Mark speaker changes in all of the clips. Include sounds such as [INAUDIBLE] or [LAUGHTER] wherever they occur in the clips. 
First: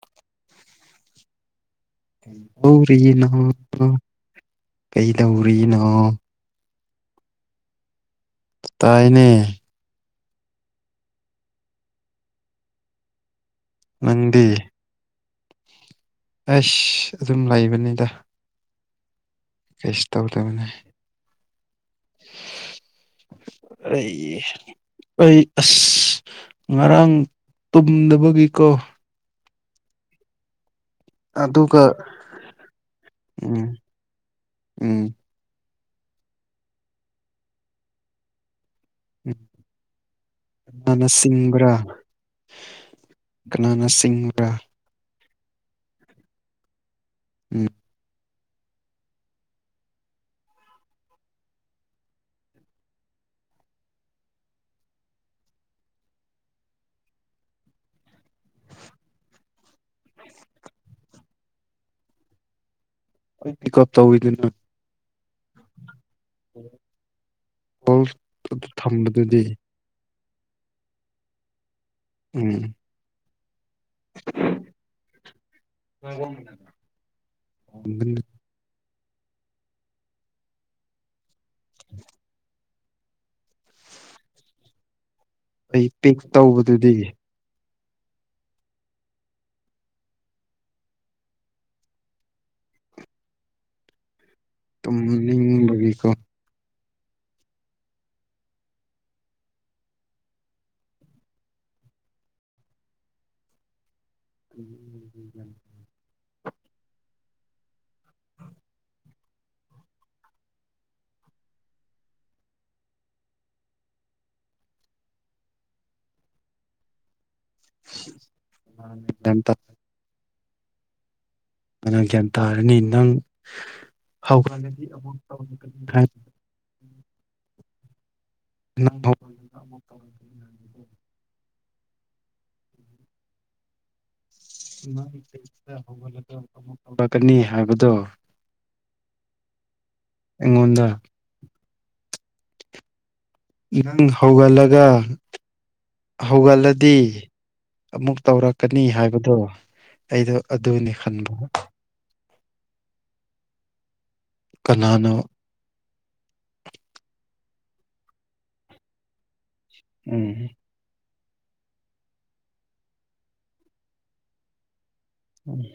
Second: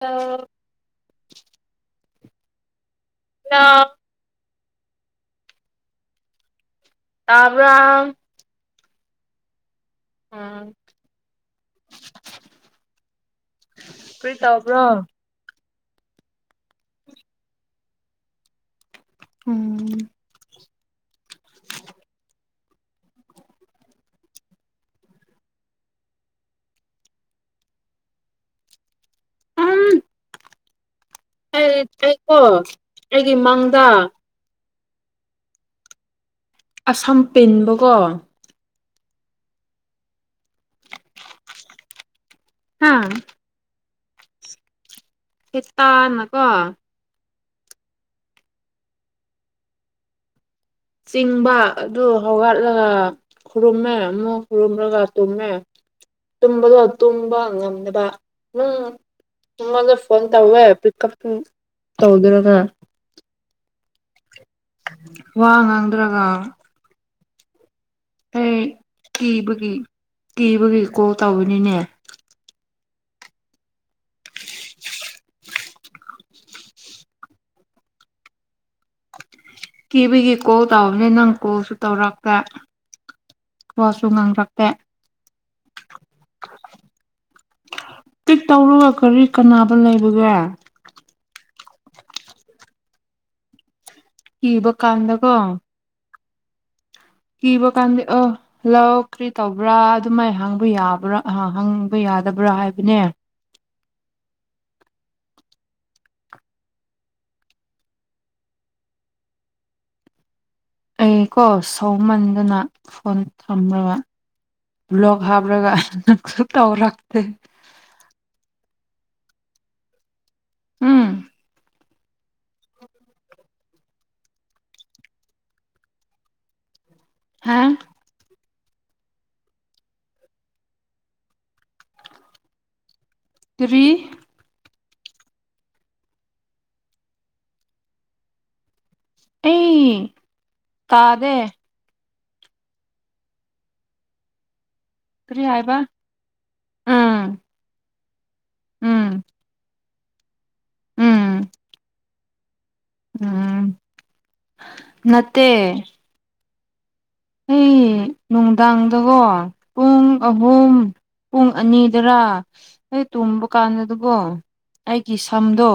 Speaker 1: ꯑ
Speaker 2: ꯀꯩꯗꯧꯔꯤꯅ ꯀꯩꯗꯧꯔꯤꯅ
Speaker 1: ꯇꯕ
Speaker 2: ꯇꯥꯏꯅꯦ
Speaker 1: ꯎꯝ
Speaker 2: ꯅꯪꯗꯤ
Speaker 1: ꯄꯔꯤꯇꯥ ꯑꯞ꯭ꯔꯣ
Speaker 2: ꯑꯁ ꯑꯗꯨꯝ ꯂꯩꯕꯅꯤꯗ ꯀ ꯀꯩ
Speaker 1: ꯎꯝ
Speaker 2: ꯏꯁꯇꯕꯨ ꯇ ꯃꯅꯦ
Speaker 1: [INAUDIBLE]
Speaker 2: ꯑ ꯑꯩ ꯑꯁ ꯉꯔꯥꯡ ꯇꯨꯝꯗꯕꯒꯤꯀꯣ
Speaker 1: ꯎꯝ ꯑꯩ
Speaker 2: ꯑꯗꯨꯒ
Speaker 1: ꯑꯩꯀꯣ ꯑꯩꯒꯤ
Speaker 2: ꯎꯝ
Speaker 1: ꯃꯪꯗ
Speaker 2: ꯎꯝ
Speaker 1: ꯑꯁꯝ ꯄꯤꯟꯕꯀꯣ
Speaker 2: ꯎꯝꯅ ꯆꯁꯤꯡꯕ꯭ꯔꯥ
Speaker 1: ꯍꯥ
Speaker 2: ꯅꯥꯅ ꯁꯤꯡ ꯔꯥ
Speaker 1: ꯍꯦꯠꯇꯅꯀꯣ
Speaker 2: ꯎꯝ
Speaker 1: ꯆꯤꯡꯕ ꯑꯗꯨ ꯍꯧꯒꯠꯂꯒ ꯈꯨꯔꯨꯝꯃꯦ ꯑꯃ ꯈꯨꯔꯨꯝꯨꯝꯅꯒ ꯇꯃꯦ ꯇꯨꯝꯕꯗꯣ ꯇꯨꯝꯕ ꯉꯝꯅꯕ ꯅꯝ ꯁꯃꯗ ꯐꯣꯟꯣꯟ ꯇꯧꯋꯦ ꯄꯤꯛꯞ ꯇꯧꯗ꯭ꯔꯅ
Speaker 2: ꯑꯩ ꯀꯞ ꯑꯣꯏꯗꯅ
Speaker 1: ꯋꯥ ꯉꯥꯡꯗ꯭ꯔꯒ
Speaker 2: ꯍꯣꯜ
Speaker 1: ꯑꯩ
Speaker 2: ꯑꯗꯨ ꯊꯝꯕꯗꯨꯗꯤ
Speaker 1: ꯀꯤꯕꯒꯤ ꯀꯤꯕꯒꯤ ꯀꯣꯜ ꯇꯧꯕꯔꯤꯅꯤꯅꯦ
Speaker 2: ꯎꯝ ꯀ
Speaker 1: ꯀꯤꯕꯤꯒꯤ ꯀꯣ ꯇꯕꯅꯦ ꯅꯪ ꯀꯣꯁꯨ ꯇꯧꯔꯛꯇꯦ ꯀꯣꯁꯨ ꯉꯥꯡꯔꯛꯇꯦ
Speaker 2: ꯑꯩ ꯄꯤꯛ ꯇꯧꯕꯗꯨꯗꯤ
Speaker 1: ꯄꯤꯛ ꯇꯧꯔꯒ ꯀꯔꯤ ꯀꯅꯥꯅꯕ ꯂꯩꯕꯒꯦ ꯀꯤꯕ ꯀꯥꯟꯗꯀꯣ
Speaker 2: ꯇꯕꯒꯀꯣ
Speaker 1: ꯀꯤꯕ ꯀꯥꯟꯗ ꯑ ꯂꯧ ꯀꯔꯤ ꯇꯧꯕ꯭ꯔꯥ ꯑꯗꯨꯃꯥꯏ ꯍꯥꯡꯕ ꯌꯥꯕ꯭ꯔꯥ ꯍꯥꯡꯕ ꯌꯥ ꯌꯥꯗꯕ꯭ꯔꯥ ꯍꯥꯏꯕꯅꯦ
Speaker 2: ꯎ
Speaker 1: ꯑꯩ ꯀꯣ ꯁꯧꯃꯟꯗꯨꯅ ꯐꯣꯟ ꯊꯝꯕ ꯂ ꯍꯥꯞ ꯂꯒꯔꯇ
Speaker 2: ꯑꯗꯇ
Speaker 1: ꯎꯝ
Speaker 2: ꯃꯥꯅ ꯒ꯭ꯌꯥꯟ ꯇꯥꯔꯅꯤ ꯅꯪ ꯍꯧꯈ꯭ꯔꯒꯗꯤ ꯑꯃ ꯇꯧꯔꯅꯤ
Speaker 1: ꯍꯥ
Speaker 2: ꯕꯗ ꯃꯨꯛꯇ ꯋꯥꯗꯒꯤ ꯅꯨ
Speaker 1: ꯇ꯭ꯔꯤ
Speaker 2: ꯠ ꯇꯧꯔꯛꯀꯅꯤ ꯍꯥꯏꯕꯗꯣ
Speaker 1: ꯑꯩ
Speaker 2: ꯑꯩꯉꯣꯟꯗ
Speaker 1: ꯇꯥꯗꯦ
Speaker 2: ꯅꯪ ꯍꯧꯒꯠꯂꯒ
Speaker 1: ꯀꯔꯤ ꯍꯥꯏꯕ
Speaker 2: ꯍꯧꯒꯠꯂꯗꯤ
Speaker 1: ꯎꯝ
Speaker 2: ꯑꯃꯨꯛ ꯇꯧꯔꯛꯀꯅꯤ
Speaker 1: ꯎꯝ
Speaker 2: ꯍꯥꯏꯕꯗꯣ ꯑꯩꯗꯣ ꯑꯗꯨꯅꯤ ꯈꯟꯕ
Speaker 1: ꯎꯝ ꯎꯝ
Speaker 2: ꯀꯅꯥꯅꯣ
Speaker 1: ꯅꯠꯇꯦ ꯑꯩ ꯅꯨꯡꯗꯥꯡꯗꯀꯣ ꯄꯨꯡ
Speaker 2: ꯎꯝ
Speaker 1: ꯑꯍꯨꯝ ꯄꯨꯡ ꯑꯅꯤꯗꯔꯥ ꯍꯣꯏ ꯇꯨꯝꯕ ꯀꯥꯟꯗ ꯑꯗꯨꯕꯣ ꯑꯩꯒꯤ ꯁꯝꯗꯣ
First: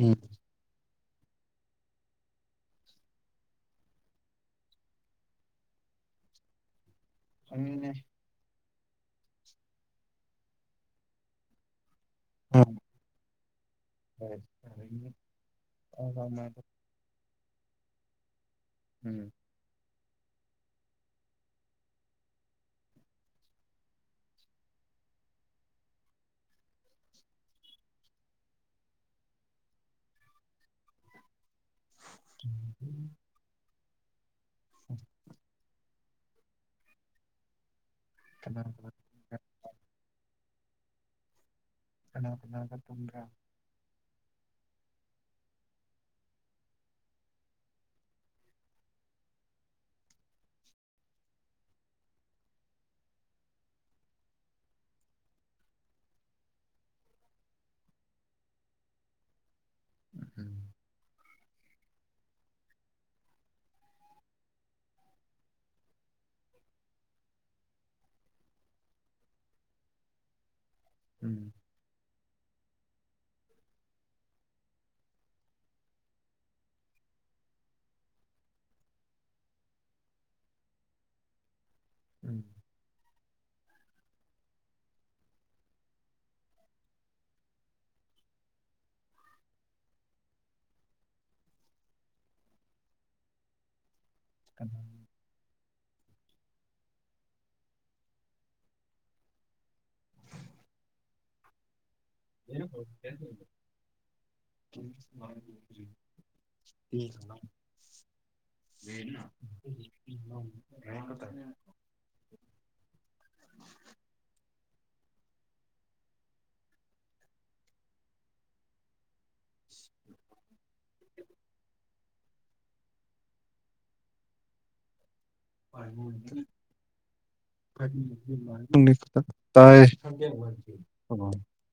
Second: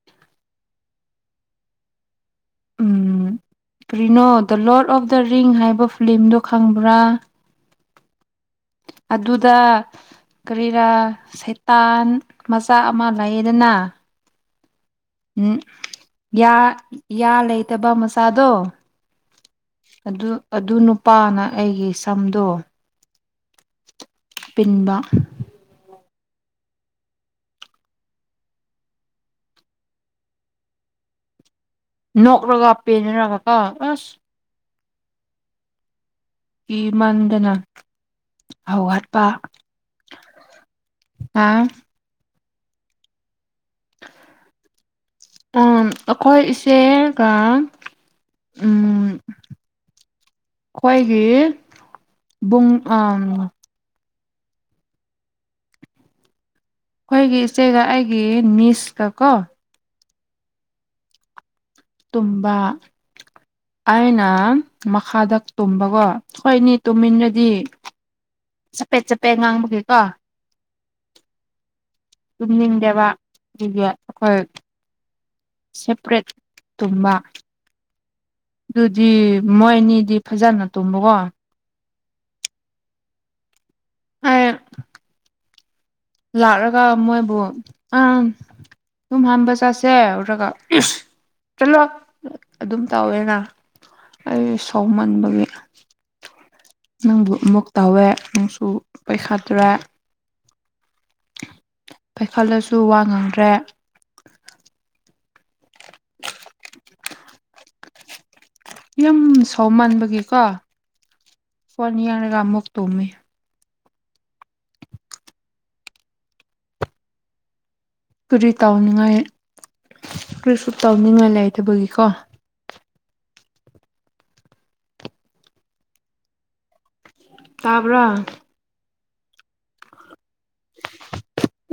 Speaker 2: ꯎꯝ
Speaker 1: ꯎꯝ ꯀꯔꯤꯅꯣ the Lord of the ring ꯍꯥꯏꯕ ꯐꯤꯤꯂꯝꯗꯣ ꯈꯪꯕ꯭ꯔꯥ
Speaker 2: ꯑꯗꯨꯅꯦ
Speaker 1: ꯑꯗꯨꯗ ꯀꯔꯤꯔꯥ ꯁꯩꯇꯥꯟ
Speaker 2: ꯎꯝ
Speaker 1: ꯃꯆꯥ ꯑꯃ ꯂꯩꯌꯦꯗꯅ ꯎꯝ ꯌꯥ ꯂꯩꯇꯕ ꯃꯆꯥꯗꯣ
Speaker 2: ꯎꯝ
Speaker 1: ꯑꯗꯨ ꯑꯗꯨ ꯅꯨꯄꯥꯅ ꯑꯩꯒꯤ ꯁꯝꯗꯣ ꯄꯤꯟꯕ ꯅꯀ꯭ꯔꯒꯞꯄꯦꯅꯦꯔ ꯀꯥ ꯀꯥ ꯑꯁ
Speaker 2: ꯎ
Speaker 1: ꯏ ꯃꯥꯡꯗꯅ
Speaker 2: ꯀꯅꯥ
Speaker 1: ꯍꯧꯒꯠꯄ
Speaker 2: ꯀꯅꯥ
Speaker 1: ꯑ
Speaker 2: ꯀꯅꯥ ꯀꯅꯥꯒ ꯇꯨꯝꯕ꯭ꯔꯥ
Speaker 1: ꯑꯩꯈꯣꯏ ꯏꯆꯦꯒ ꯎꯝ ꯑꯩꯈꯣꯏꯒꯤꯡ ꯑ ꯑꯩꯈꯣꯏꯒꯤ ꯏꯆꯦꯒ ꯑꯩꯒꯤ ꯃꯤꯁꯀ ꯀꯣ
Speaker 2: ꯎꯝ
Speaker 1: ꯇꯨꯝꯕ ꯑꯩꯅ ꯃꯈꯥꯗꯛ ꯇꯨꯝꯕꯀꯣ ꯍꯣꯏꯅꯤ ꯇꯨꯝꯃꯤꯟ꯭ꯔꯗꯤ ꯆꯞꯄꯦꯠ ꯆꯄꯦꯠ ꯉꯥꯡꯕꯒꯤ ꯀꯣ
Speaker 2: ꯎꯝ
Speaker 1: ꯇꯨꯝꯅꯤꯡꯗꯕ ꯑꯒꯤ ꯑꯩꯈꯣꯏ ꯁꯦꯄꯔꯦꯠ ꯇꯨꯝꯕ ꯑꯗꯨꯗꯤ ꯃꯣꯏꯅꯤꯗꯤ ꯐꯖꯅ ꯇꯨꯝꯕꯀꯣ
Speaker 2: ꯎꯝ
Speaker 1: ꯑ ꯂꯥꯛꯂꯒ ꯃꯣꯏꯕꯨ ꯑ ꯁꯨꯝ ꯍꯥꯟꯕ ꯆꯠꯁꯦ ꯎꯔꯒ ꯆꯠꯂꯣ ꯑꯗꯨꯝ ꯇꯧꯋꯦꯅ ꯑꯩ
Speaker 2: ꯀꯅꯥ
Speaker 1: ꯁꯥꯎꯃꯟꯕꯒꯤ ꯅꯪꯕꯨ ꯑꯃꯨꯛ ꯇꯧꯋꯦ ꯅꯪꯁꯨ ꯄꯩꯈꯥꯠꯇ꯭ꯔꯦ ꯄꯩꯈꯜꯂꯁꯨ ꯋꯥ ꯉꯥꯡꯗ꯭ꯔꯦ
Speaker 2: [INAUDIBLE]
Speaker 1: ꯌꯥꯝ ꯁꯥꯎ ꯃꯥꯟꯕꯒꯤꯀꯣ ꯍꯅꯤ ꯌꯥꯔꯒꯥ ꯑꯃꯨꯛ ꯇꯣꯃꯤ ꯀꯔꯤ ꯇꯥꯎꯅꯤꯡꯉꯥꯏ ꯀꯔꯤꯁꯨ ꯇꯧꯅꯤꯡꯉꯥꯏ ꯂꯩꯇꯕꯒꯤꯀꯣ
Speaker 2: ꯇꯥꯏ ꯃ
Speaker 1: ꯇꯥꯕ꯭ꯔꯥ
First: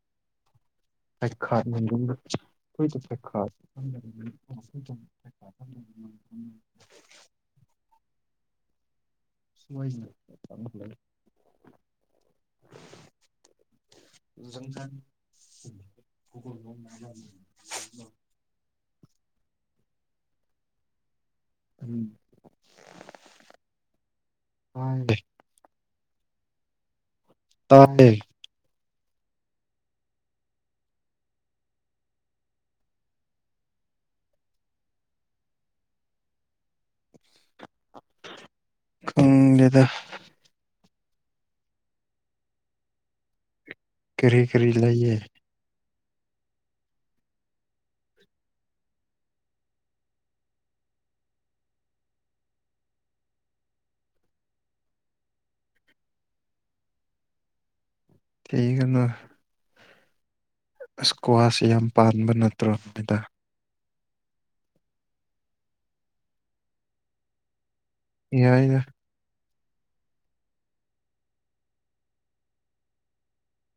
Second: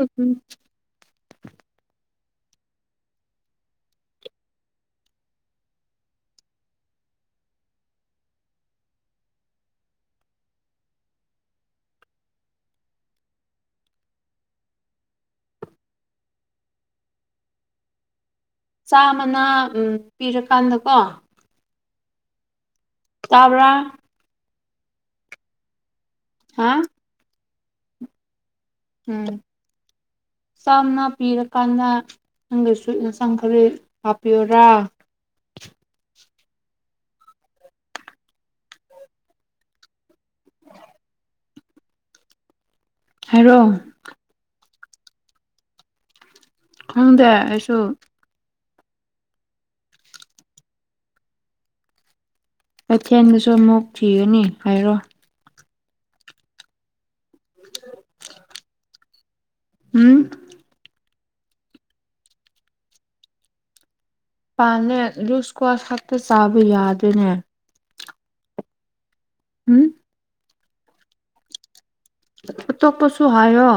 Speaker 1: ꯎꯝ
Speaker 2: ꯊ ꯈꯥ ꯈ
Speaker 1: [INAUDIBLE]
Speaker 2: ꯁꯣꯏ ꯅ ꯆꯦ
Speaker 1: [INAUDIBLE]
Speaker 2: ꯪꯀ
Speaker 1: ꯆꯥꯃꯅ ꯄꯤꯔꯀꯥꯟꯗꯀꯣ
Speaker 2: ꯎꯝ
Speaker 1: ꯇꯥꯕ꯭ꯔ
Speaker 2: ꯍ
Speaker 1: ꯍꯥ
Speaker 2: ꯇꯥꯟꯗ
Speaker 1: ꯎꯝ ꯆꯥꯝꯅꯥ ꯄꯤꯔꯀꯥꯟꯗ ꯅꯪꯗꯁꯨ ꯌꯦꯟꯁꯥꯡ ꯈꯔ ꯍꯥꯞꯄꯤꯌꯔꯥ
Speaker 2: ꯎꯗꯗ
Speaker 1: ꯍꯥꯏꯔꯣ
Speaker 2: ꯇꯔꯤ ꯂꯩꯌꯦ
Speaker 1: ꯈꯪꯗꯦ ꯑꯩꯁꯨ ꯀꯩꯊꯦꯜꯗꯁꯨ ꯑꯃꯨꯛ ꯊꯤꯒꯅꯤ ꯍꯥꯏꯔꯣ ꯎ
Speaker 2: ꯊꯒꯅ
Speaker 1: ꯎꯝ
Speaker 2: ꯏꯁꯀ꯭ꯋꯥꯁ ꯌꯥꯝ ꯄꯥꯟꯕ ꯅꯠꯇ꯭ꯔꯣ ꯃꯤꯅꯤꯗ
Speaker 1: ꯄꯥꯅꯦ ꯂꯨꯁ ꯀ꯭ꯋꯥꯁ ꯈꯛꯇ ꯆꯥꯕ ꯌꯥꯗꯅꯦ
Speaker 2: ꯌꯥꯏꯗ
Speaker 1: ꯎꯝ ꯑ ꯇꯣꯛꯄꯁꯨ ꯍꯥꯏꯌꯣ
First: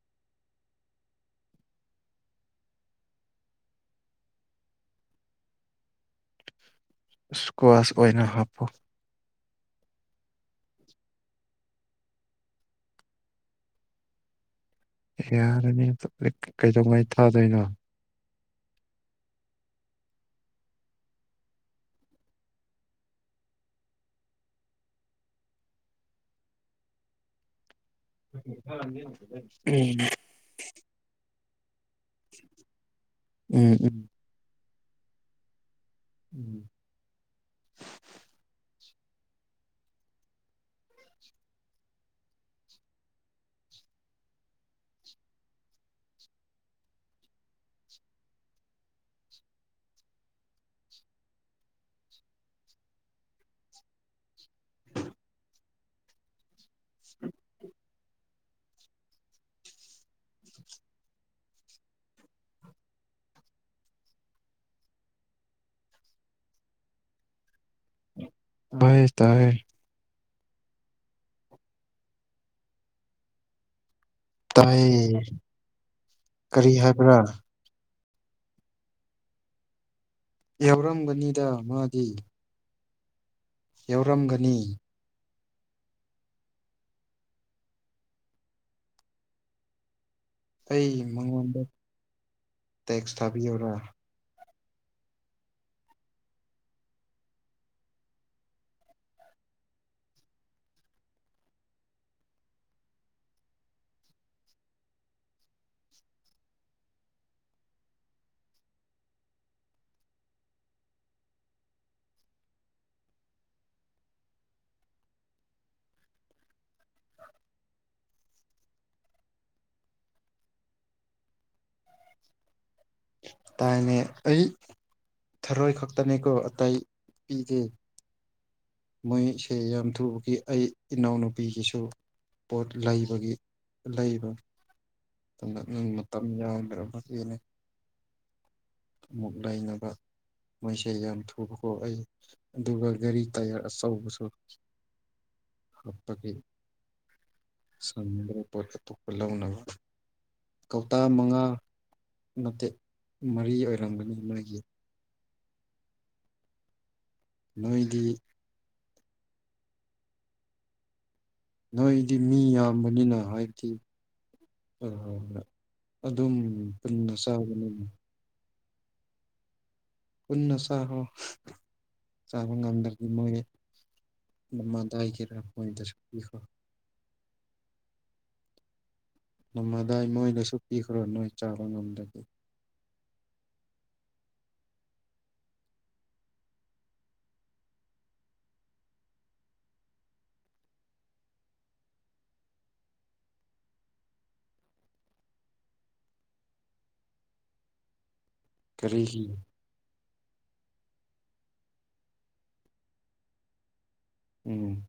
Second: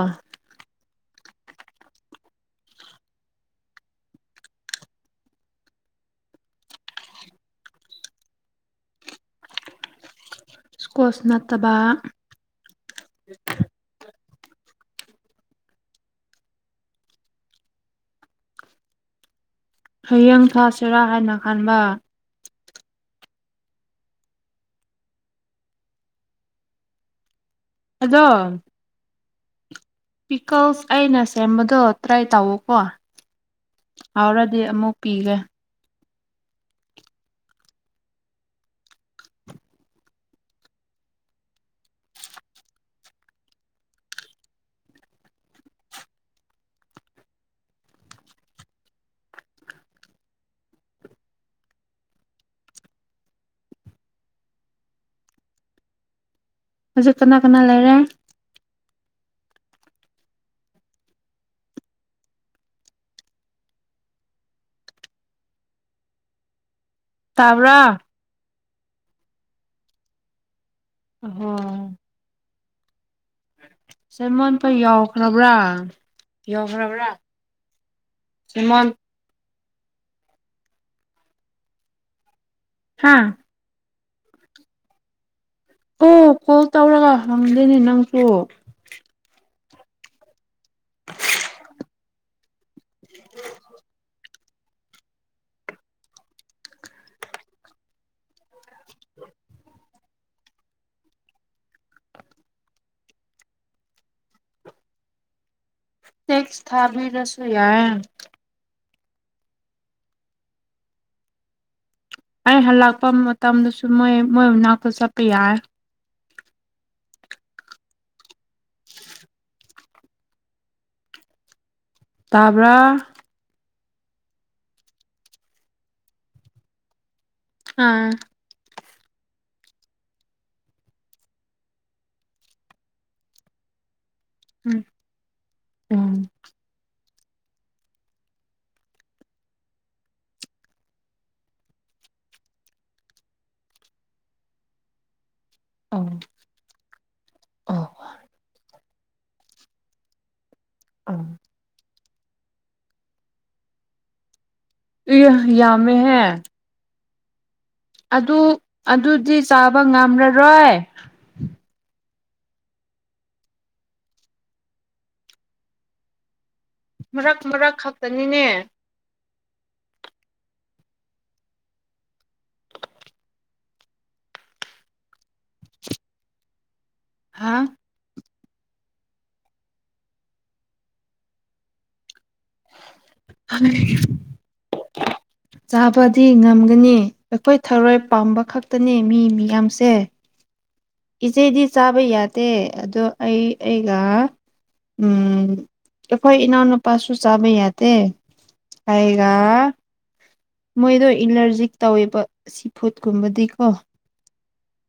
Speaker 2: ꯁꯀ꯭ꯋꯥꯁ ꯑꯣꯏꯅ ꯍꯥꯞꯄꯨ
Speaker 1: ꯏꯁꯀꯣꯁ ꯅꯠꯇꯕ
Speaker 2: ꯌꯥꯔꯅꯤ ꯀꯩꯗꯧꯉꯥꯏ ꯊꯥꯗꯣꯏꯅꯣ
Speaker 1: ꯍꯌꯦꯡ ꯊꯥꯥꯁꯦꯔꯥ ꯍꯥꯏꯅ ꯈꯟꯕ ꯑꯗꯣ ꯄꯤꯀꯣꯁ ꯑꯩꯅ ꯁꯦꯝꯕꯗꯣ ꯇ꯭ꯔꯥꯏ ꯇꯥꯑꯣꯀꯣ
Speaker 2: ꯎꯝ
Speaker 1: ꯌꯥꯥꯎꯔꯗꯤ ꯑꯃꯨꯛ ꯄꯤꯒꯦ
Speaker 2: ꯎꯝ
Speaker 1: ꯍꯧꯖꯤꯛ ꯀꯅꯥ ꯀꯅꯥ ꯂꯩꯔꯦ ꯇꯥꯕ꯭ꯔꯥ
Speaker 2: ꯁ ꯇꯔ
Speaker 1: ꯍ ꯁꯦꯃꯣꯟꯄ
Speaker 2: ꯇꯥꯏꯌꯦ
Speaker 1: ꯌꯥꯎꯈ꯭ꯔꯕ꯭ꯔꯥ
Speaker 2: ꯀꯔꯤ
Speaker 1: ꯌꯥꯎꯈ꯭ꯔꯕ꯭ꯔꯥ
Speaker 2: ꯍꯥꯏꯕ꯭ꯔꯥ
Speaker 1: ꯁꯤꯃꯥꯟ
Speaker 2: ꯌꯥꯎꯔꯝꯒꯅꯤꯗ ꯃꯥꯗꯤ
Speaker 1: ꯍꯥꯥ
Speaker 2: ꯌꯥꯎꯔꯝꯒꯅꯤ
Speaker 1: ꯑꯣ ꯀꯣꯜ ꯇꯧꯔꯒ ꯍꯪꯗꯣꯏꯅꯦ ꯅꯪꯁꯨ
Speaker 2: ꯑꯩ ꯃꯉꯣꯟꯗ ꯇꯦꯛꯁ ꯊꯥꯕꯤꯌꯔꯥ
Speaker 1: ꯇꯦꯛꯁ ꯊꯥꯕꯤ ꯔꯁꯣꯌꯥꯏ ꯑꯩ ꯍꯜꯂꯛꯄ ꯃꯇꯝꯗꯁꯨ ꯃꯣꯏ ꯃꯣꯏ ꯃꯅꯥꯛꯇ ꯆꯠꯄ ꯌꯥꯔꯦ ꯇꯥꯕ꯭ꯔꯥ
Speaker 2: ꯇꯥꯏꯅꯦ ꯑꯩ ꯊꯔꯣꯏ ꯈꯛꯇꯅꯤꯀꯣ ꯑꯇꯩ ꯄꯤꯗꯦ
Speaker 1: ꯑꯥ
Speaker 2: ꯃꯣꯏꯁꯦ ꯌꯥꯝ ꯊꯨꯕꯒꯤ ꯑꯩ ꯏꯅꯥꯎꯅꯨꯄꯤꯒꯤꯁꯨ ꯄꯣꯠ ꯂꯩꯕꯒꯤ ꯂꯩꯕ
Speaker 1: ꯎꯝ
Speaker 2: ꯑꯗꯨꯗꯪ
Speaker 1: ꯎꯝ
Speaker 2: ꯃꯇꯝ ꯌꯥꯝꯎꯗ꯭ꯔꯕ ꯟꯅ ꯑꯃꯨꯛ ꯂꯩꯅꯕ ꯃꯣꯏꯁꯦ ꯌꯥꯝ ꯊꯨꯕ ꯈꯣ ꯑꯩ ꯑꯗꯨꯒ ꯒꯥꯔꯤ ꯇꯥꯏꯌꯥꯔ ꯑꯆꯧꯕꯁꯨ
Speaker 1: [UNINTELLIGIBLE] ꯑꯣ
Speaker 2: ꯑꯒꯤ
Speaker 1: ꯑꯣ
Speaker 2: ꯁꯨꯗ꯭ꯔ ꯄꯠꯇ ꯑꯇꯣꯞꯄ ꯂꯧꯅꯕ ꯀꯧꯇꯥ
Speaker 1: ꯑꯣ
Speaker 2: ꯃꯉꯥ ꯃꯇꯦꯠ ꯃꯔꯤ ꯑꯣꯏꯔꯝꯒꯅꯤ ꯃꯣꯏꯒꯤ
Speaker 1: ꯌꯥꯃꯦ ꯍꯥꯏ
Speaker 2: ꯅꯣꯏꯗꯤ
Speaker 1: ꯑꯗꯨꯗꯤ ꯆꯥꯕ ꯉꯝꯂꯔꯣꯏ
Speaker 2: ꯅꯣꯏꯗꯤ ꯃꯤ ꯌꯥꯝꯕꯅꯤꯅ ꯍꯥꯏꯗꯤ ꯍ ꯍꯣꯏ ꯍꯣꯏ ꯑꯗꯨꯝ ꯄꯨꯟꯅ
Speaker 1: ꯃꯔꯛ ꯃꯔꯛ
Speaker 2: ꯆꯥꯕꯅꯤꯅ
Speaker 1: ꯈꯛꯇꯅꯤꯅꯦ
Speaker 2: ꯄꯨꯟꯅ ꯆꯍꯣ ꯆꯕꯒꯗꯔꯒꯤ ꯃꯒꯦ ꯗ ꯀꯔꯣꯏꯣ
Speaker 1: ꯍꯥ
Speaker 2: ꯅꯃꯗꯥꯏ ꯃꯣꯏꯗꯁꯨ ꯄꯤꯈ꯭ꯔꯣ ꯅꯣꯏ ꯆꯥꯕ ꯉꯝꯗꯒꯦ
Speaker 1: [UNINTELLIGIBLE] ꯆꯥꯕꯗꯤ ꯉꯝꯒꯅꯤ ꯑꯩꯈꯣꯏ ꯊꯧꯔꯣꯏ ꯄꯥꯝꯕ ꯈꯛꯇꯅꯤ ꯃꯤ ꯃꯤꯌꯥꯝꯁꯦ ꯏꯆꯦꯗꯤ ꯆꯥꯕ ꯌꯥꯗꯦ ꯑꯗꯣ ꯑꯩ ꯑꯩꯒ ꯎꯝ ꯑꯩꯈꯣꯏ ꯏꯅꯥꯎꯅꯨꯄꯥꯁꯨ ꯆꯥꯕ ꯌꯥꯗꯦ
Speaker 2: ꯀꯔꯤꯒꯤ
Speaker 1: ꯑꯩꯒ ꯃꯣꯏꯗꯣ ꯑꯦꯂꯔꯖꯤꯛ ꯇꯧꯋꯦꯕ ꯁꯤꯐꯨꯠꯀꯨꯝꯕꯗꯤꯀꯣ
Speaker 2: ꯎꯝ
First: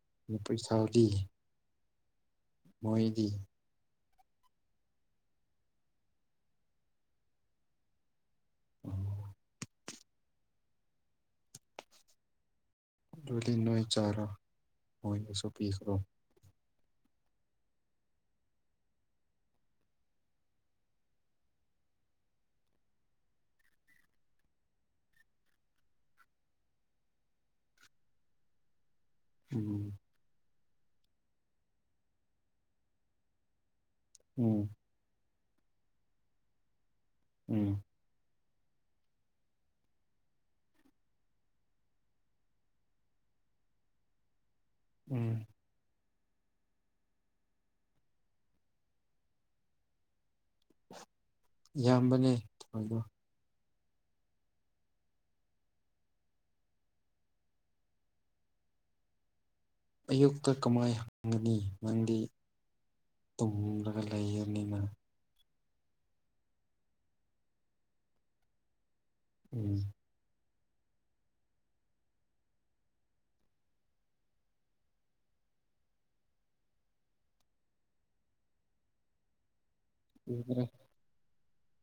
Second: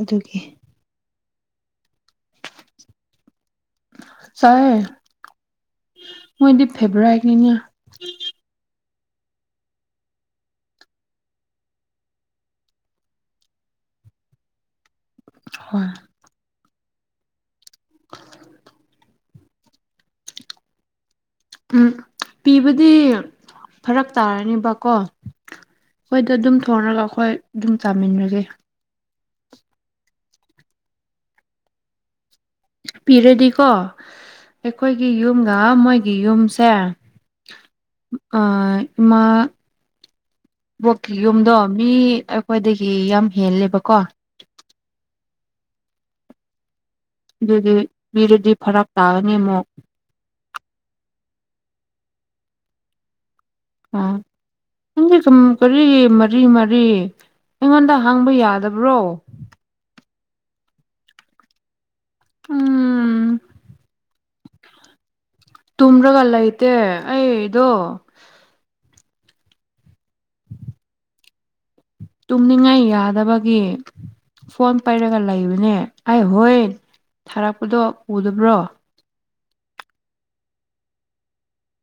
Speaker 1: ꯑꯗꯨꯒꯤ
Speaker 2: ꯄꯩꯁꯥꯎꯗꯤ ꯃꯣꯍꯤꯗꯤ
Speaker 1: ꯆꯥꯏ ꯃꯣꯏ ꯏꯗꯤ ꯐꯦꯕ꯭ꯔꯥꯏ ꯀꯅꯤ
Speaker 2: ꯎꯝ ꯑꯗꯨꯂꯤ ꯅꯣꯏ ꯆꯥꯔ ꯍꯣꯏꯅꯁꯨ
Speaker 1: ꯍꯣꯏ
Speaker 2: ꯄꯤꯈ꯭ꯔꯣ
Speaker 1: [UNINTELLIGIBLE] ꯎꯝ ꯄꯤꯕꯗꯤ ꯐꯔꯛ ꯇꯥꯔꯅꯤꯕꯀꯣ ꯑꯩꯈꯣꯏꯗ ꯑꯗꯨꯝ ꯊꯣꯡꯔꯒ ꯑꯩꯈꯣꯏ ꯑꯗꯨꯝ ꯆꯥꯃꯤꯟꯅꯒꯦ
Speaker 2: ꯎꯝ
Speaker 1: ꯄꯤꯔꯗꯤꯀꯣ
Speaker 2: ꯎꯝ
Speaker 1: ꯑꯩꯈꯣꯏꯒꯤ ꯌꯨꯝꯒ ꯃꯣꯏꯒꯤ ꯌꯨꯝꯁꯦ
Speaker 2: ꯎꯝ
Speaker 1: ꯃꯥ ꯕꯣꯛꯀꯤ ꯌꯨꯝꯗꯣ ꯃꯤ ꯑꯩꯈꯣꯏꯗꯒꯤ ꯌꯥꯝ ꯍꯦꯜꯂꯦꯕꯀꯣ
Speaker 2: ꯎꯝ
Speaker 1: ꯑꯗꯨꯗꯤ ꯄꯤꯔꯗꯤ ꯐꯔꯛ ꯇꯥꯒꯅꯤ ꯑꯃꯨꯛ
Speaker 2: ꯌꯥꯝꯕꯅꯦ ꯊꯗꯣ
Speaker 1: ꯑ ꯀꯔꯤ ꯃꯔꯤ ꯃꯔꯤ ꯑꯩꯉꯣꯟꯗ ꯍꯥꯡꯕ ꯌꯥꯗꯕ꯭ꯔꯣ
Speaker 2: ꯑꯌꯨꯛꯇ ꯀꯃꯥꯏꯅ ꯍꯪꯒꯅꯤ ꯅꯪꯗꯤ
Speaker 1: ꯎꯝ
Speaker 2: ꯇꯨꯝꯂꯒ ꯂꯩ ꯄꯤꯔꯅꯤꯃꯥ
Speaker 1: ꯇꯨꯝ꯭ꯔꯒ ꯂꯩꯇꯦ ꯑꯩꯗꯣ
Speaker 2: ꯎꯝ
Speaker 1: ꯇꯨꯝꯅꯤꯡꯉꯥꯏ ꯌꯥꯗꯕꯒꯤ ꯐꯣꯟ ꯄꯩꯔꯒ ꯂꯩꯕꯅꯦ ꯑꯩ ꯍꯣꯏ ꯊꯥꯔꯛꯄꯗꯣ ꯎꯗꯕ꯭ꯔꯣ
Speaker 2: ꯎꯗ꯭ꯔꯦ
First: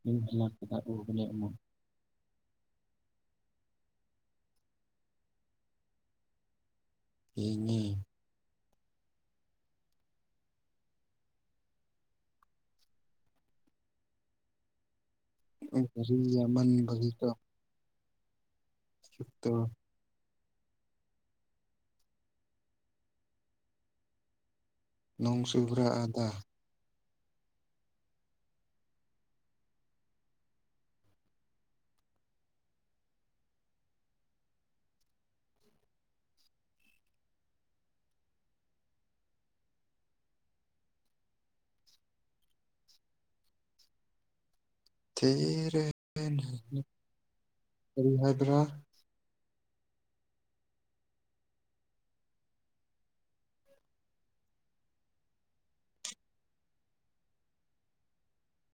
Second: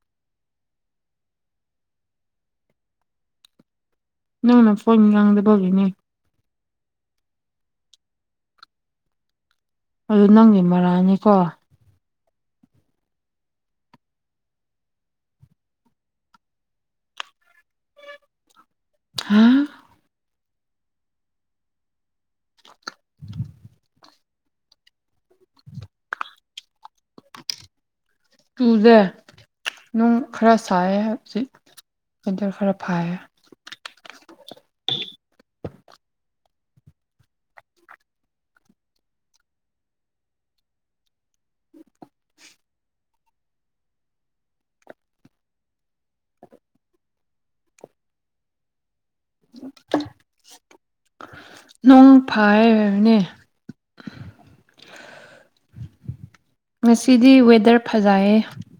Speaker 2: ꯃꯤ ꯎꯕꯅꯦ ꯑꯃꯃꯨꯡ
Speaker 1: ꯅꯪꯅ ꯐꯣꯟ ꯉꯥꯡꯗꯕꯅꯦ
Speaker 2: ꯏꯉ
Speaker 1: ꯑꯗꯨ ꯅꯪꯗꯤ ꯃꯔꯥꯅꯤꯀꯣ
Speaker 2: ꯎ ꯐ ꯃꯕ ꯇ
Speaker 1: ꯍꯥ
Speaker 2: ꯁꯠꯇ
Speaker 1: [INAUDIBLE]
Speaker 2: ꯅꯣꯡꯁꯨꯨꯕ꯭ꯔꯥ ꯑꯗꯥ
Speaker 1: ꯇꯨꯗ ꯅꯨꯡ ꯈꯔ ꯁꯥꯏ ꯍꯧꯖꯤꯛ ꯁꯋꯦꯟꯇꯔ ꯈꯔ ꯐꯥꯏꯌꯦ
Speaker 2: ꯊꯔꯤ ꯍꯥꯏꯗ꯭ꯔ
Speaker 1: ꯎ ꯅꯣꯡ ꯐꯥꯏꯔꯅꯦ ꯉꯁꯤꯗꯤ ꯋꯦꯗꯔ ꯐꯖꯌꯦ